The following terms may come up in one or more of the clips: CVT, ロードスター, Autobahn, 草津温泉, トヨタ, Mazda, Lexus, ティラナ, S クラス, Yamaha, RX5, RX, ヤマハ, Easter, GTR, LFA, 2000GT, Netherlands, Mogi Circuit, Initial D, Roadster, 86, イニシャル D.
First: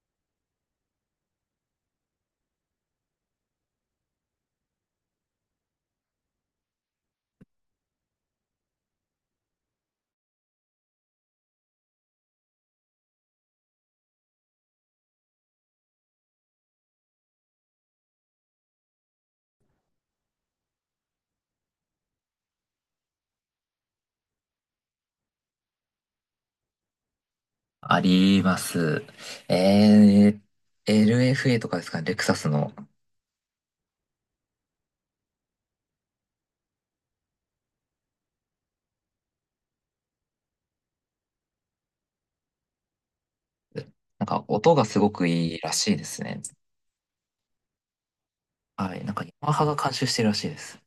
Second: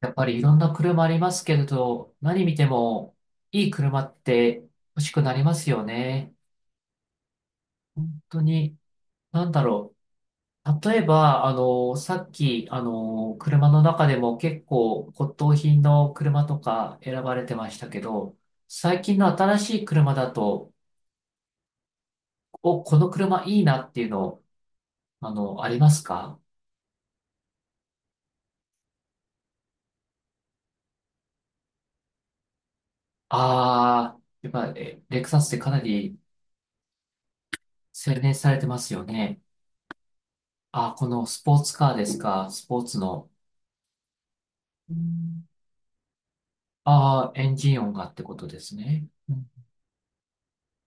やっぱりいろんな車ありますけれど、何見てもいい車って欲しくなりますよね。本当に、なんだろ例えば、さっき、車の中でも結構骨董品の車とか選ばれてましたけど、最近の新しい車だと、お、この車いいなっていうの、ありますか？あります。えLFA とかですかね、レクサスの。ああー、やっぱ、レクサスってかなり洗練されてますよね。あー、このスポーツカーですか？スポーツの。なんか音がうすごくん。いいらしいですね。ああ、エンジン音がってことですはい。ね。なんかヤうん。マハが監修してるらしいです。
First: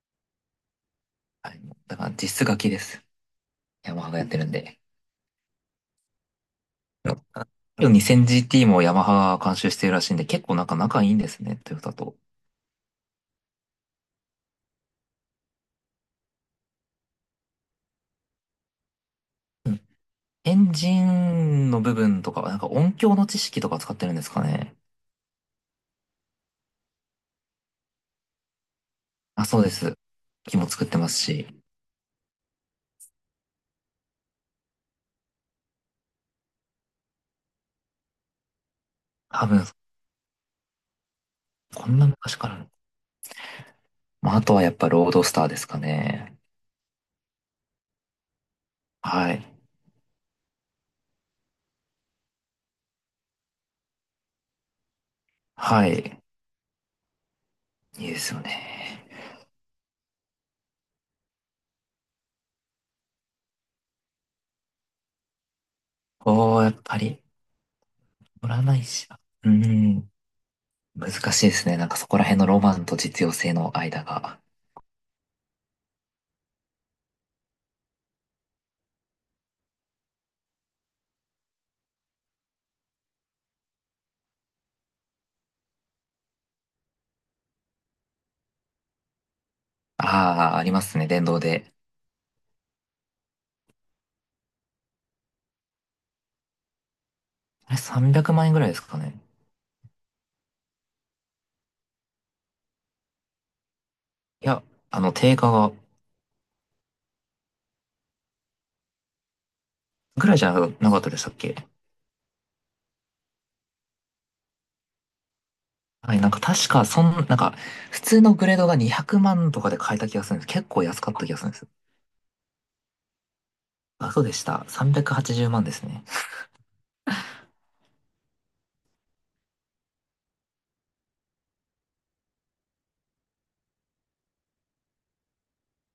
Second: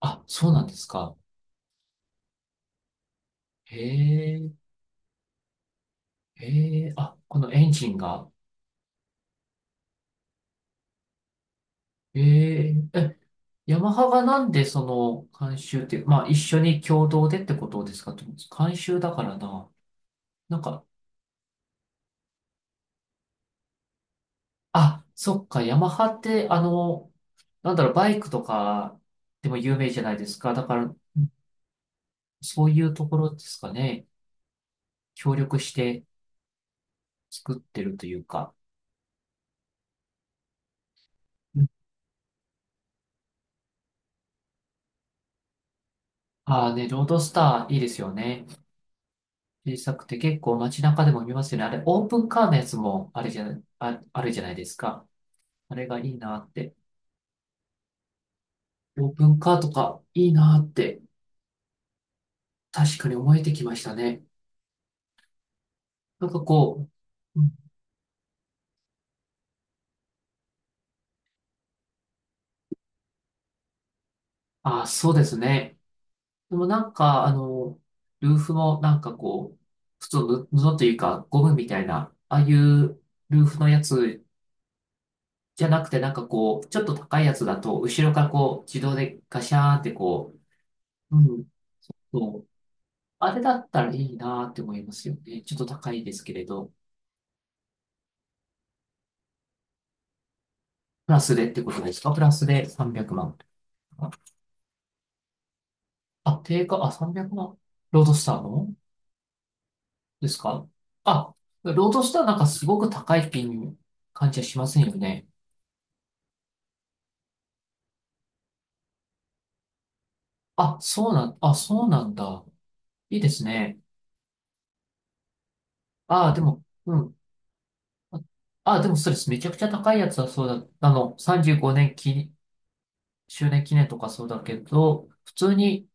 あ、そうなんですか？はい。だから実質楽です。へヤマハがやってるえ、んで。へえ、あ、このエンジンが。2000GT もヤマハが監修してるらしいんで、結構なんか仲いいんですね、トヨタと。へえ、ヤマハがなんでその監修ってまあ一緒に共同でってことですかと思うんです。監修だからな。うんエなんンか、ジンの部分とかは、なんか音響の知識とか使ってるんですかね。あ、そっか、ヤマハってバイクとかあ、でもそうで有名す。じゃないですか。機だもから、作うってまん、すし、そういうところですかね。協力して作ってるというか。多分、こんな昔から。まあ、あとはやっぱロードスターですかね。ああね、ロードスターいいですよね。はい。小さくて結構街中でも見ますよね。あれ、オープンカーのやつもあれじゃない、あ、あるじゃないですか。あはれがいいい。なって。いいですよね。オープンカーとかいいなって確かに思えてきましたね。なんかおー、やっこぱり、う、うん、乗らないしな。うーん。難しいですね。なんかそこら辺のロマンと実用性の間が。ああ、そうですね。でもなんか、ルーフもなんかこう、普通の布布というかゴムみたいな、ああいうルーフのやつじゃなくてなんかこう、ちょっと高いやつだと、後ろからこう、自動でガシャーンってこああ、ありますね、う、う電動ん、で。そう。あれだったらいいなって思いますよね。ちょっと高いですけれど。あれ、300万円ぐらいですかね。プラスでってことですか？プラスで300万。いや、定価が、あ、定価、300万。ロードスターのぐでらすいじゃか？なかったでしたあ、っけ？ロードスターなんかすごく高い金感じはしませんよね。はい、なんか確か、なんか、普通のグレードが200万とかで買えた気がするんです。結構安かった気がするんあ、です。そうなんだ。いいですね。あ、そうでした。380万ですね。あ、でも、うん。あ、あ、でもそうです。めちゃくちゃ高いやつはそうだ。35年周年記念とかそうだけど、普通に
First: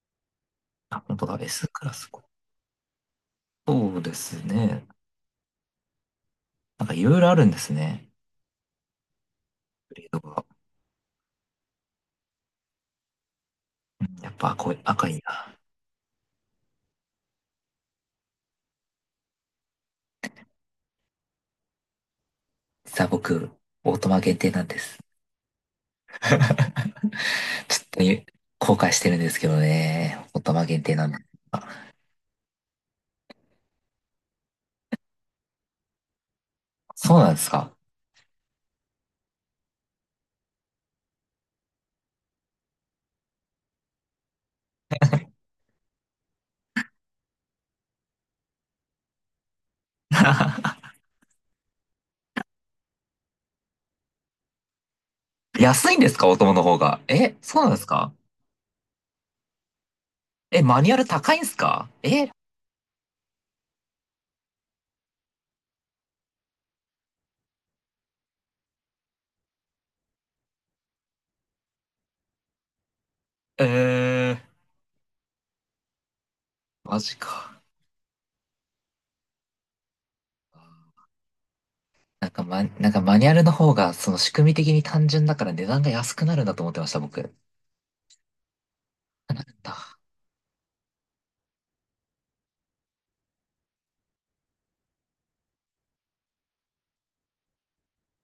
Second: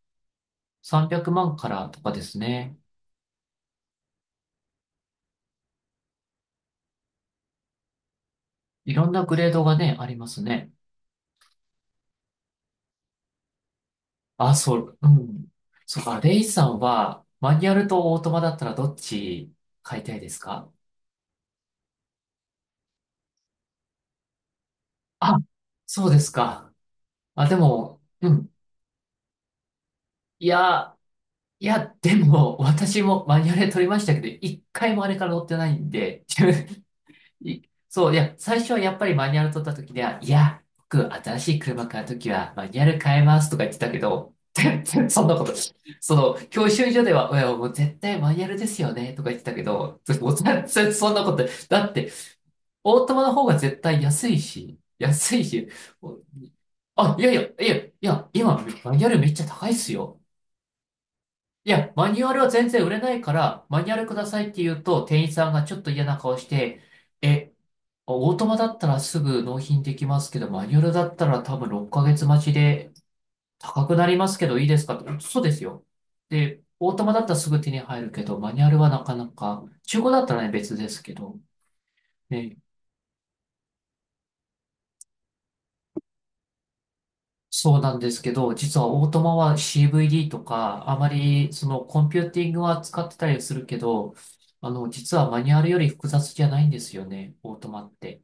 あ、本300当だ。万か S クらラとス。かですね。そうですね。なんかいろいろあるんですね。いろんなグレードがね、グあレりードますが。ね。やっあ、ぱこそうう、う赤いん。な。そっか、レイさんは、マニュアルとオートマだったらどっち買いたいですか？実は僕、オートマ限定なんです。あ、そうですか。あ、でちょっも、とゆうん。後悔してるんですけどね。オーいトマ限定や、なんで。いあ、や、でも、私もマニュアルで取りましたけど、一回もあれから乗ってないんで、そうなんですいか？ そう、いや、最初はやっぱりマニュアル取った時では、いや、僕、新しい車買う時はマニュアル変えますとか言ってたけど、全然そんなこと、その、教習所では、いや、もう絶対マニュアルですよねとか言ってたけど、もう全 然そんなこと、だって、オートマの方が絶対安いし、安いし、安いんですかオートマの方が？あ、いやいえ、や、そういなんや、ですいか？や、今、マニュアルめっちゃ高いっすよ。え、マニュアル高いんですいか？や、マニュえ、アルは全然売れないから、マニュアルくださいって言うと、店員さんがちょっと嫌な顔して、え、オートマだったらすぐ納品できますけど、マニュアルだったら多分6ヶ月待ちでえ高くなりますけー、どいいですかって、そうですよ。で、オーマトマジだったらすか。ぐ手に入るけど、マニュアルはなかなか、中古だったらね、別ですけど、ね、なんかマニュアルの方が、その仕組み的に単純だから値段が安くなるんだと思ってました、僕。そうなんですけど、実はオートマなるは んだ。CVD とか、あまりそのコンピューティングは使ってたりするけど、実はマニュアルより複雑じゃないんですよね、オートマって。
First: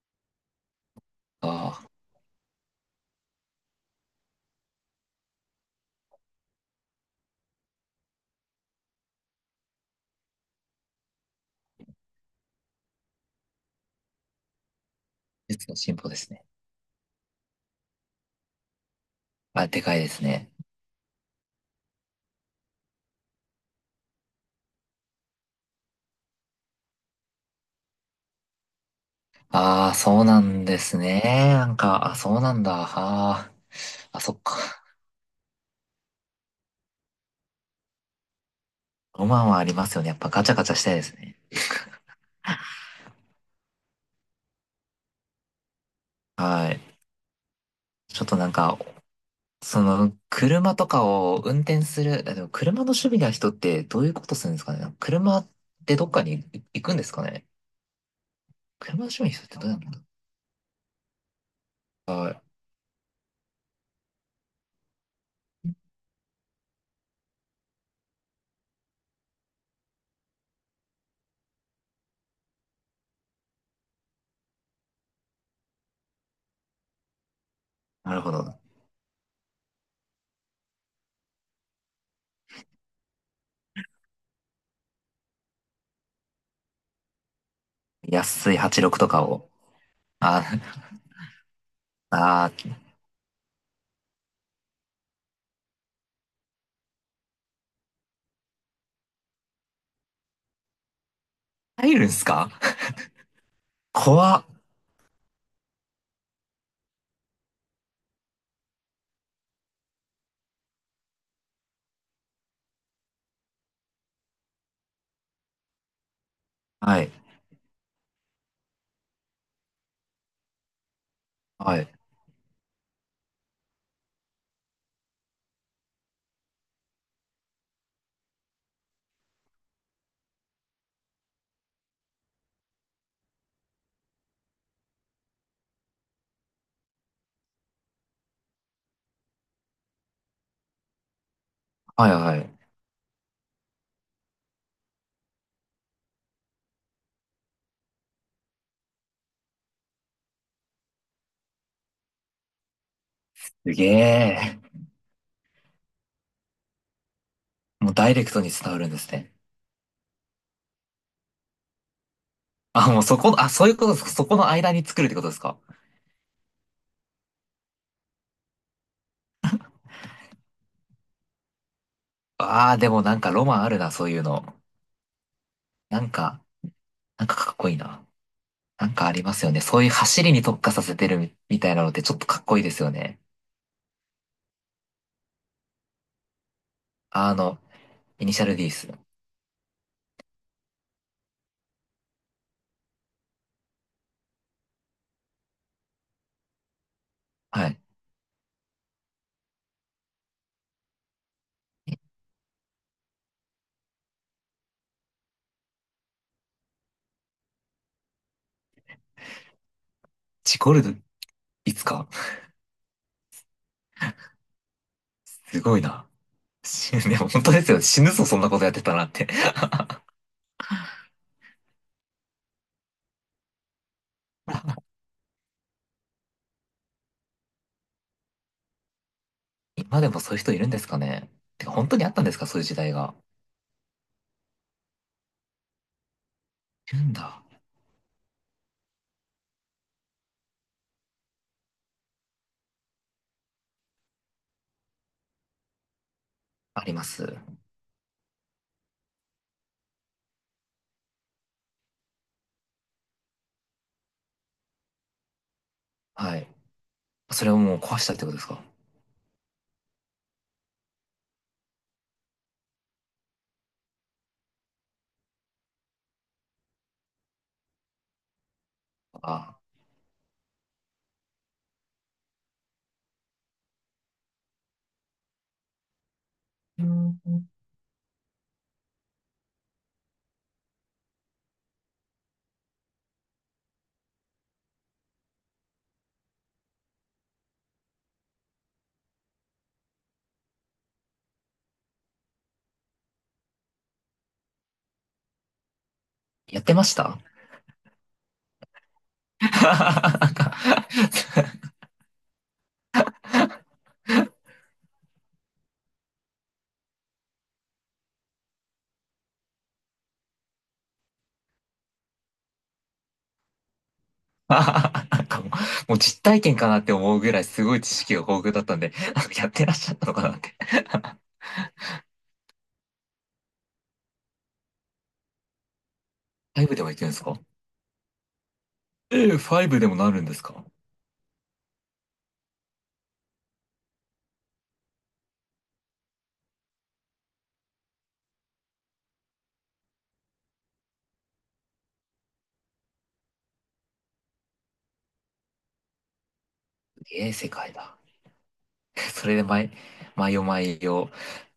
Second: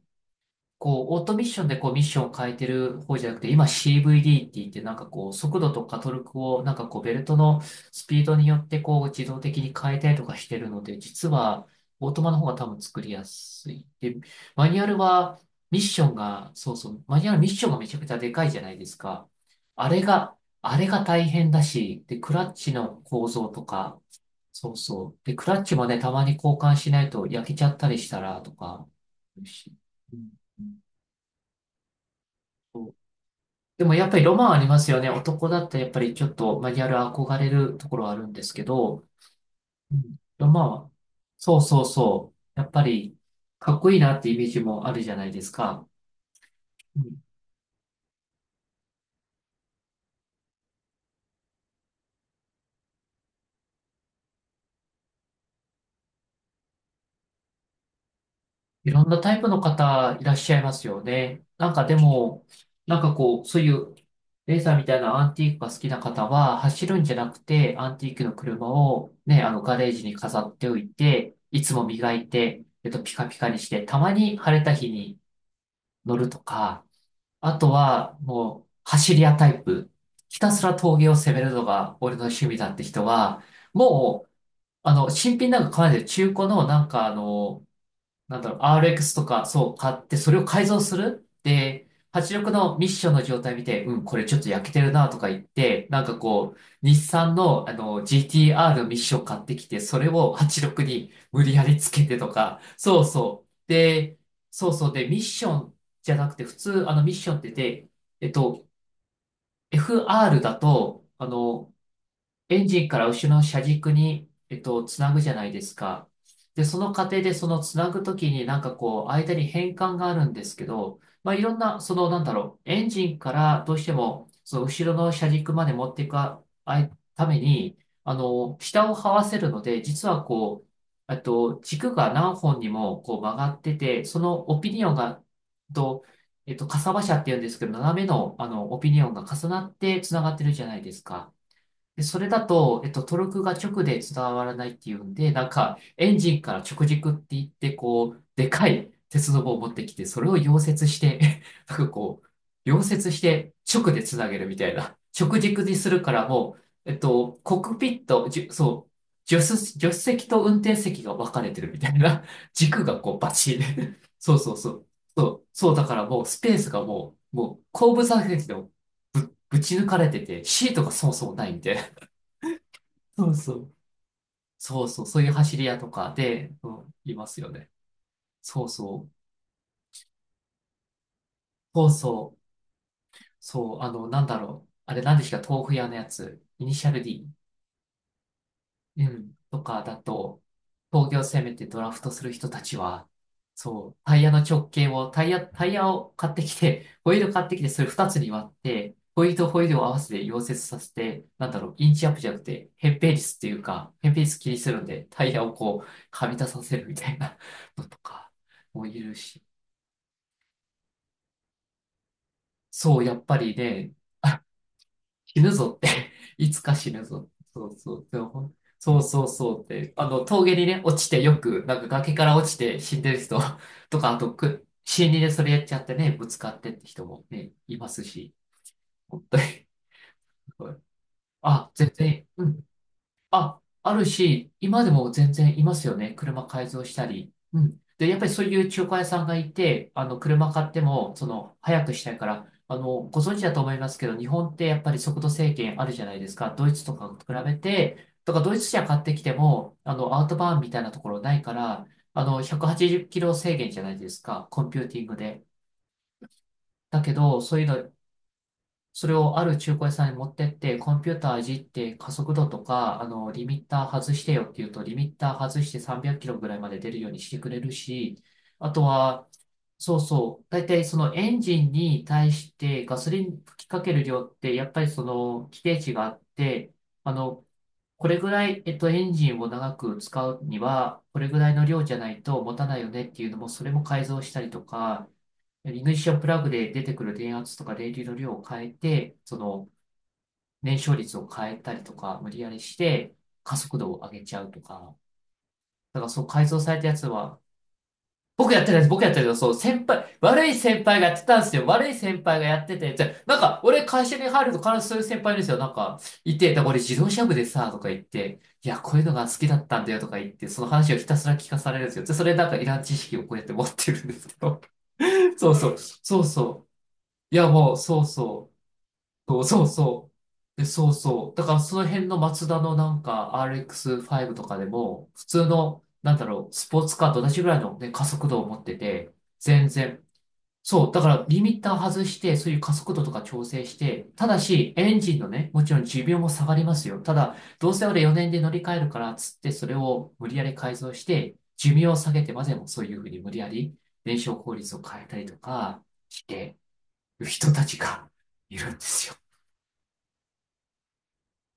こう、オートミッションでああ、こう、ミッションを変えてる方じゃなくて、今 CVD って言って、なんかこう、速度とかトルクを、なんかこう、ベルトのスピードによってこう、自動的に変えたりとかしてるので、実は、オートマの方が多分作りやすい。で、マニュアルは、技術のミッ進ショ歩ンですね。が、そうそう、マニュアルミッションがめちゃくちゃでかいじゃないですか。あ、であかいれですが、ね。あれが大変だし、で、クラッチの構造とか、そうそう。で、クラッチもね、たまに交換しないと焼けちゃったりしたら、とか、うああ、そうん、なんですね。なんか、あ、そうなんだ。あそう。あ、でもやっぱあ、りそロっマンか。ありますよね。男だったらやっぱりちょっとマニュアル憧れるところはあるんですけど、ロマンはありまうすよね。やん、っぱガロチャマガンチャしは、たいですね。そうそうそう。やっぱりかっこいいなってイメージもあるじゃないですか。はい。うん、ちょっとなんか、その、車とかを運転する、あでも車の趣味な人ってどういうことするんですかね。車ってどっかに行くんですかね。い車のろんな趣味のタイ人っプてのどうなんだろう。方いらっしゃいますよね。なんかでも、なんかこう、そういうレーサーみたいなアンティークが好きな方は走るんじゃなくて、アンティークの車をね、あのガレージに飾っておいて、いつも磨いて、ピカピカにして、たまに晴れた日に乗るとか、あとなは、るほど。もう、走り屋タイプ。ひたすら峠を攻めるのが俺の趣味だって人は、もう、新品なんか買わないで中古のなんかあの、安い86と RX かとか、を。そう、買って、それあをー、改造するで、86あー、のミッションの状態見て、うん、これちょっと焼けてるなとか言って、なんかこう、日産の、GTR のミッション買ってきて、それを86に無理やりつ入けるんてすとか？か、そうそう。で、怖っ。そうそう。で、ミッションじゃなくて、普通、ミッションって、えっと、FR だと、エンジンから後ろの車軸に、つなぐじゃないですか。で、そのは過い。程でそのつなぐときになんかこう、間に変換があるんですけど、まあ、いろんはな、い。その、エンジンからどうしても、その後ろの車軸まで持っていくいために、下を這わせるので、実はこう、軸が何本にもこう曲がってて、そのオピニオンが、と、かさばしゃって言うんですけど、斜めの、オピニオンが重なってつながってるじゃないですか。で、はい、それはだい。と、トルクが直で伝わらないっていうんで、なんか、エンジンから直軸って言って、こう、でかい鉄の棒を持ってきて、それを溶接して、なんかこう、溶接してすげ直でつなげるみえ。たいな。直軸にするからもう、コックピもうッダイレト、クトに伝わるそんですう、ね。助手席と運転席が分かれてるみたいな。軸あ、がもうこそう、バこ、あ、チそういうことッ。そそこうのそうそ間にう。作るってこそとですう、か？そうだからもう、スペースがもう、後部座席でもぶち抜かれてて、シートがそもそもないんで、ああー、でもなんそかうロそマンあう。るな、そういうの。そうそう。そういう走り屋となんかか、で、うん、いなんまかすよかっこね。いいな。そうなんかそあう。りますよね。そういう走りに特化させてるみたいなそのうってちょっとそう。かっこいいですよね。そう。あれ、なんでしたっけ？豆腐屋のやつ。イニシャル D。あの、イニシャル D です。うん、とかだと、工業を攻めてドラフトする人たちは、そう、タイヤの直径を、タイヤを買ってきて、ホイール買ってきはて、い。それ2つに割って、ホイールとホイールを合わせて溶接させて、なんだろう、インチアップじゃなくて、扁平率っていうか、扁平率気にするんで、タイヤをこう、はみ出させるみたいなのとかもいるし、ジコルド、いつか。そう、やっぱりね、死ぬすぞごっいな。て いつか死死ぬぬ、ね、ぞ。本当でそすうよ。そ死う。ぬでぞ、もそほんなんことやってたそうなっそうて。そうって、あの、峠にね、落ちてよく、なんか崖から落ちて死んでる人 とか、あとく、死にでそれやっちゃってね、ぶつかってって人もね、いますし、本当に。今でもそういう人いるんで すかね。てあ、か、本全当にあったん然、ですうか、そういうん。時代が？あ、あるし、今でも全然いますよね。車改造しいるたんり。だ。うん。で、やっぱりそういう中古屋さんがいて、あの、車買っても、その、早くしたいから、あの、ご存知だと思いますけど、日本ってやっぱり速度制限あるじゃないですか。ドイあツりとまかとす。比べて、とか、ドイツ車買ってきても、あの、アウトバーンみたいなところないから、あの、180キロ制限じゃないですか。コンピューティングで。はい。だけど、それそをういうもうの壊したってことですか？それをある中古屋さんに持ってって、コンピューターいじって加速度とか、あの、リミッター外してよって言うと、リミッター外して300キロぐらいまで出るようにしてくれるし、あとは、あ、そうそう、大体そのエンジンに対してガソリン吹きかける量って、やっぱりその規定値があって、うあの、ん、これぐらい、エンジンを長く使うには、これぐらいの量じゃないと持たないよねっていうのも、それも改造したりとか、イグニッションプラグで出てくる電圧とか電流の量を変えて、その燃焼率を変えたりとか、無理やりして加速度を上げちゃうとか。だからそう改や造ってされまたしやつた。 は、僕やってないです。僕やってるけど、そう、なん悪か、い先輩がやってたんですよ。悪い先輩がやってて、でなんか、俺会社に入ると必ずそういう先輩いるんですよ。なんか、いて、だから俺自動車部でさ、とか言って、いや、こういうのが好きだったんだよとか言って、その話をひたすら聞かされるんですよ。で、それなんかいらん知識をこうやって持ってるんですけど。あなん かもう、そうそう、もうそ実う体そ験かなって思うぐう。いらいや、すもごう、い知そう識が豊富そだったんで、なんかう。そうやっそてうらっしゃったそのかなって。う。で、そうそう。だからその辺のマツダのなんか RX5 とかでも、普通の、なんだろう、ファイスブポでーも行ツけるんカーでとす同か？じぐらいのね、加速度を持ってて、ええ、ファイ全ブでも然。なるんですか？そう。だからリミッター外して、そういう加速度とか調整して、ただし、エンジンのね、もちろん寿命も下がりますよ。ただ、どうせ俺4年で乗り換えるから、つってそれを無理やり改造して、寿命を下げてまでもそういうふうに無理やり燃焼効率を変えたりとかしてるええ、世人た界ちだ。がいるんですよ。それで毎夜毎夜、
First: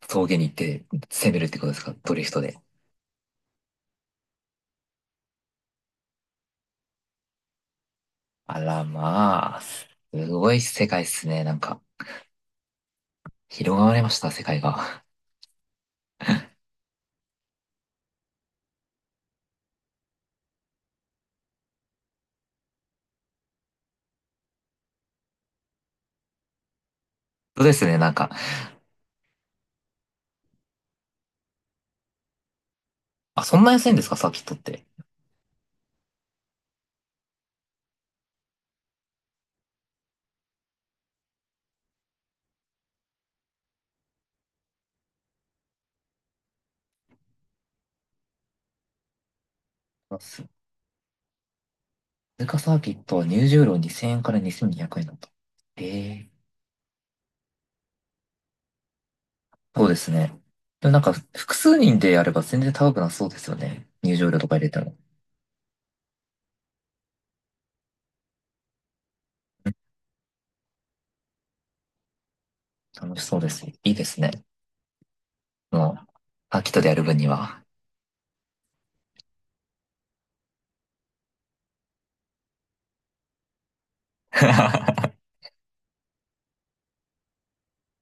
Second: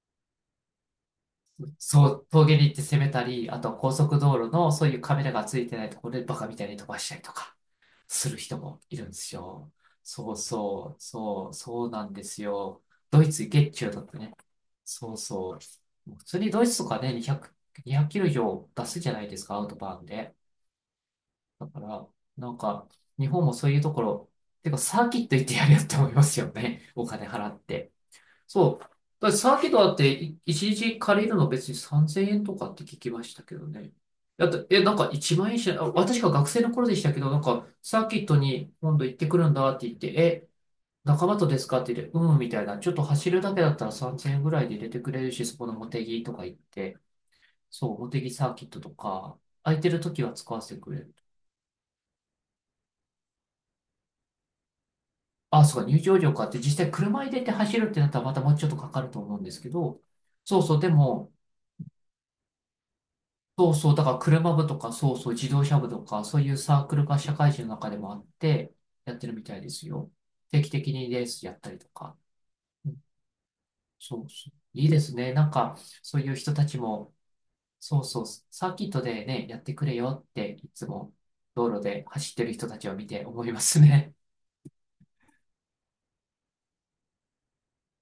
峠に行って攻めるってことですか？そドリう、フト峠で。に行って攻めたり、あとは高速道路のそういうカメラがついてないところでバカみたいに飛ばしたりとかする人あもら、いるんですまあ、よ。すそうごい世そう、界ですね。そなう、んか、そうなんですよ。ドイツ月広中がだりっまてした、ね。世界が。そうそう。普通にドイツとかね、200キロ以上出すじゃないですか、アウトバーンで。だから、なんか、日本もそういうところ、てかサーキット行ってやるよって思いますよね。お金払っそうですて。ね、なんか。そう。だからサーキットだってい一日借りるの別に3000円とかって聞きましたあ、けそんどな安ね。いんですかサーキだットっって、え、て？なんか1万円しない、あ私が学生の頃でしたけど、なんかサーキットに今度行ってくるんだって言って、え、仲間とですかって言って、うん、みたいな。ちょっと走るだけだったら3000円ぐらいで入れてくれるし、そこの茂木とか行って、そう、茂木サーキットとか、空いてる時は使わせてくれる。通貨サーキットは入場料2000円から2200円だった。あ、そうか、入場ええ、料かって、実際車入れて走るってなったらまたもうちょっとかかると思うんですけそうでど、すね。そうそう、ででもなんか、も、複数人でやれば全然高くなそうですよそうね。そう、だか入ら場料と車か入部れとてか、も。そうそう、自動車部とか、そういうサークルが社会人の中でもあって、やってるみたいですよ。定期的にレースやったりとか。うん、楽しそうです。いいですそうね。そう。いいですね。なんか、もそういう人う、ーたキッちトでやるも、分には。そうそう、サーキットでね、やってくれよって、いつも道路で走ってる人たちを見て思いますね。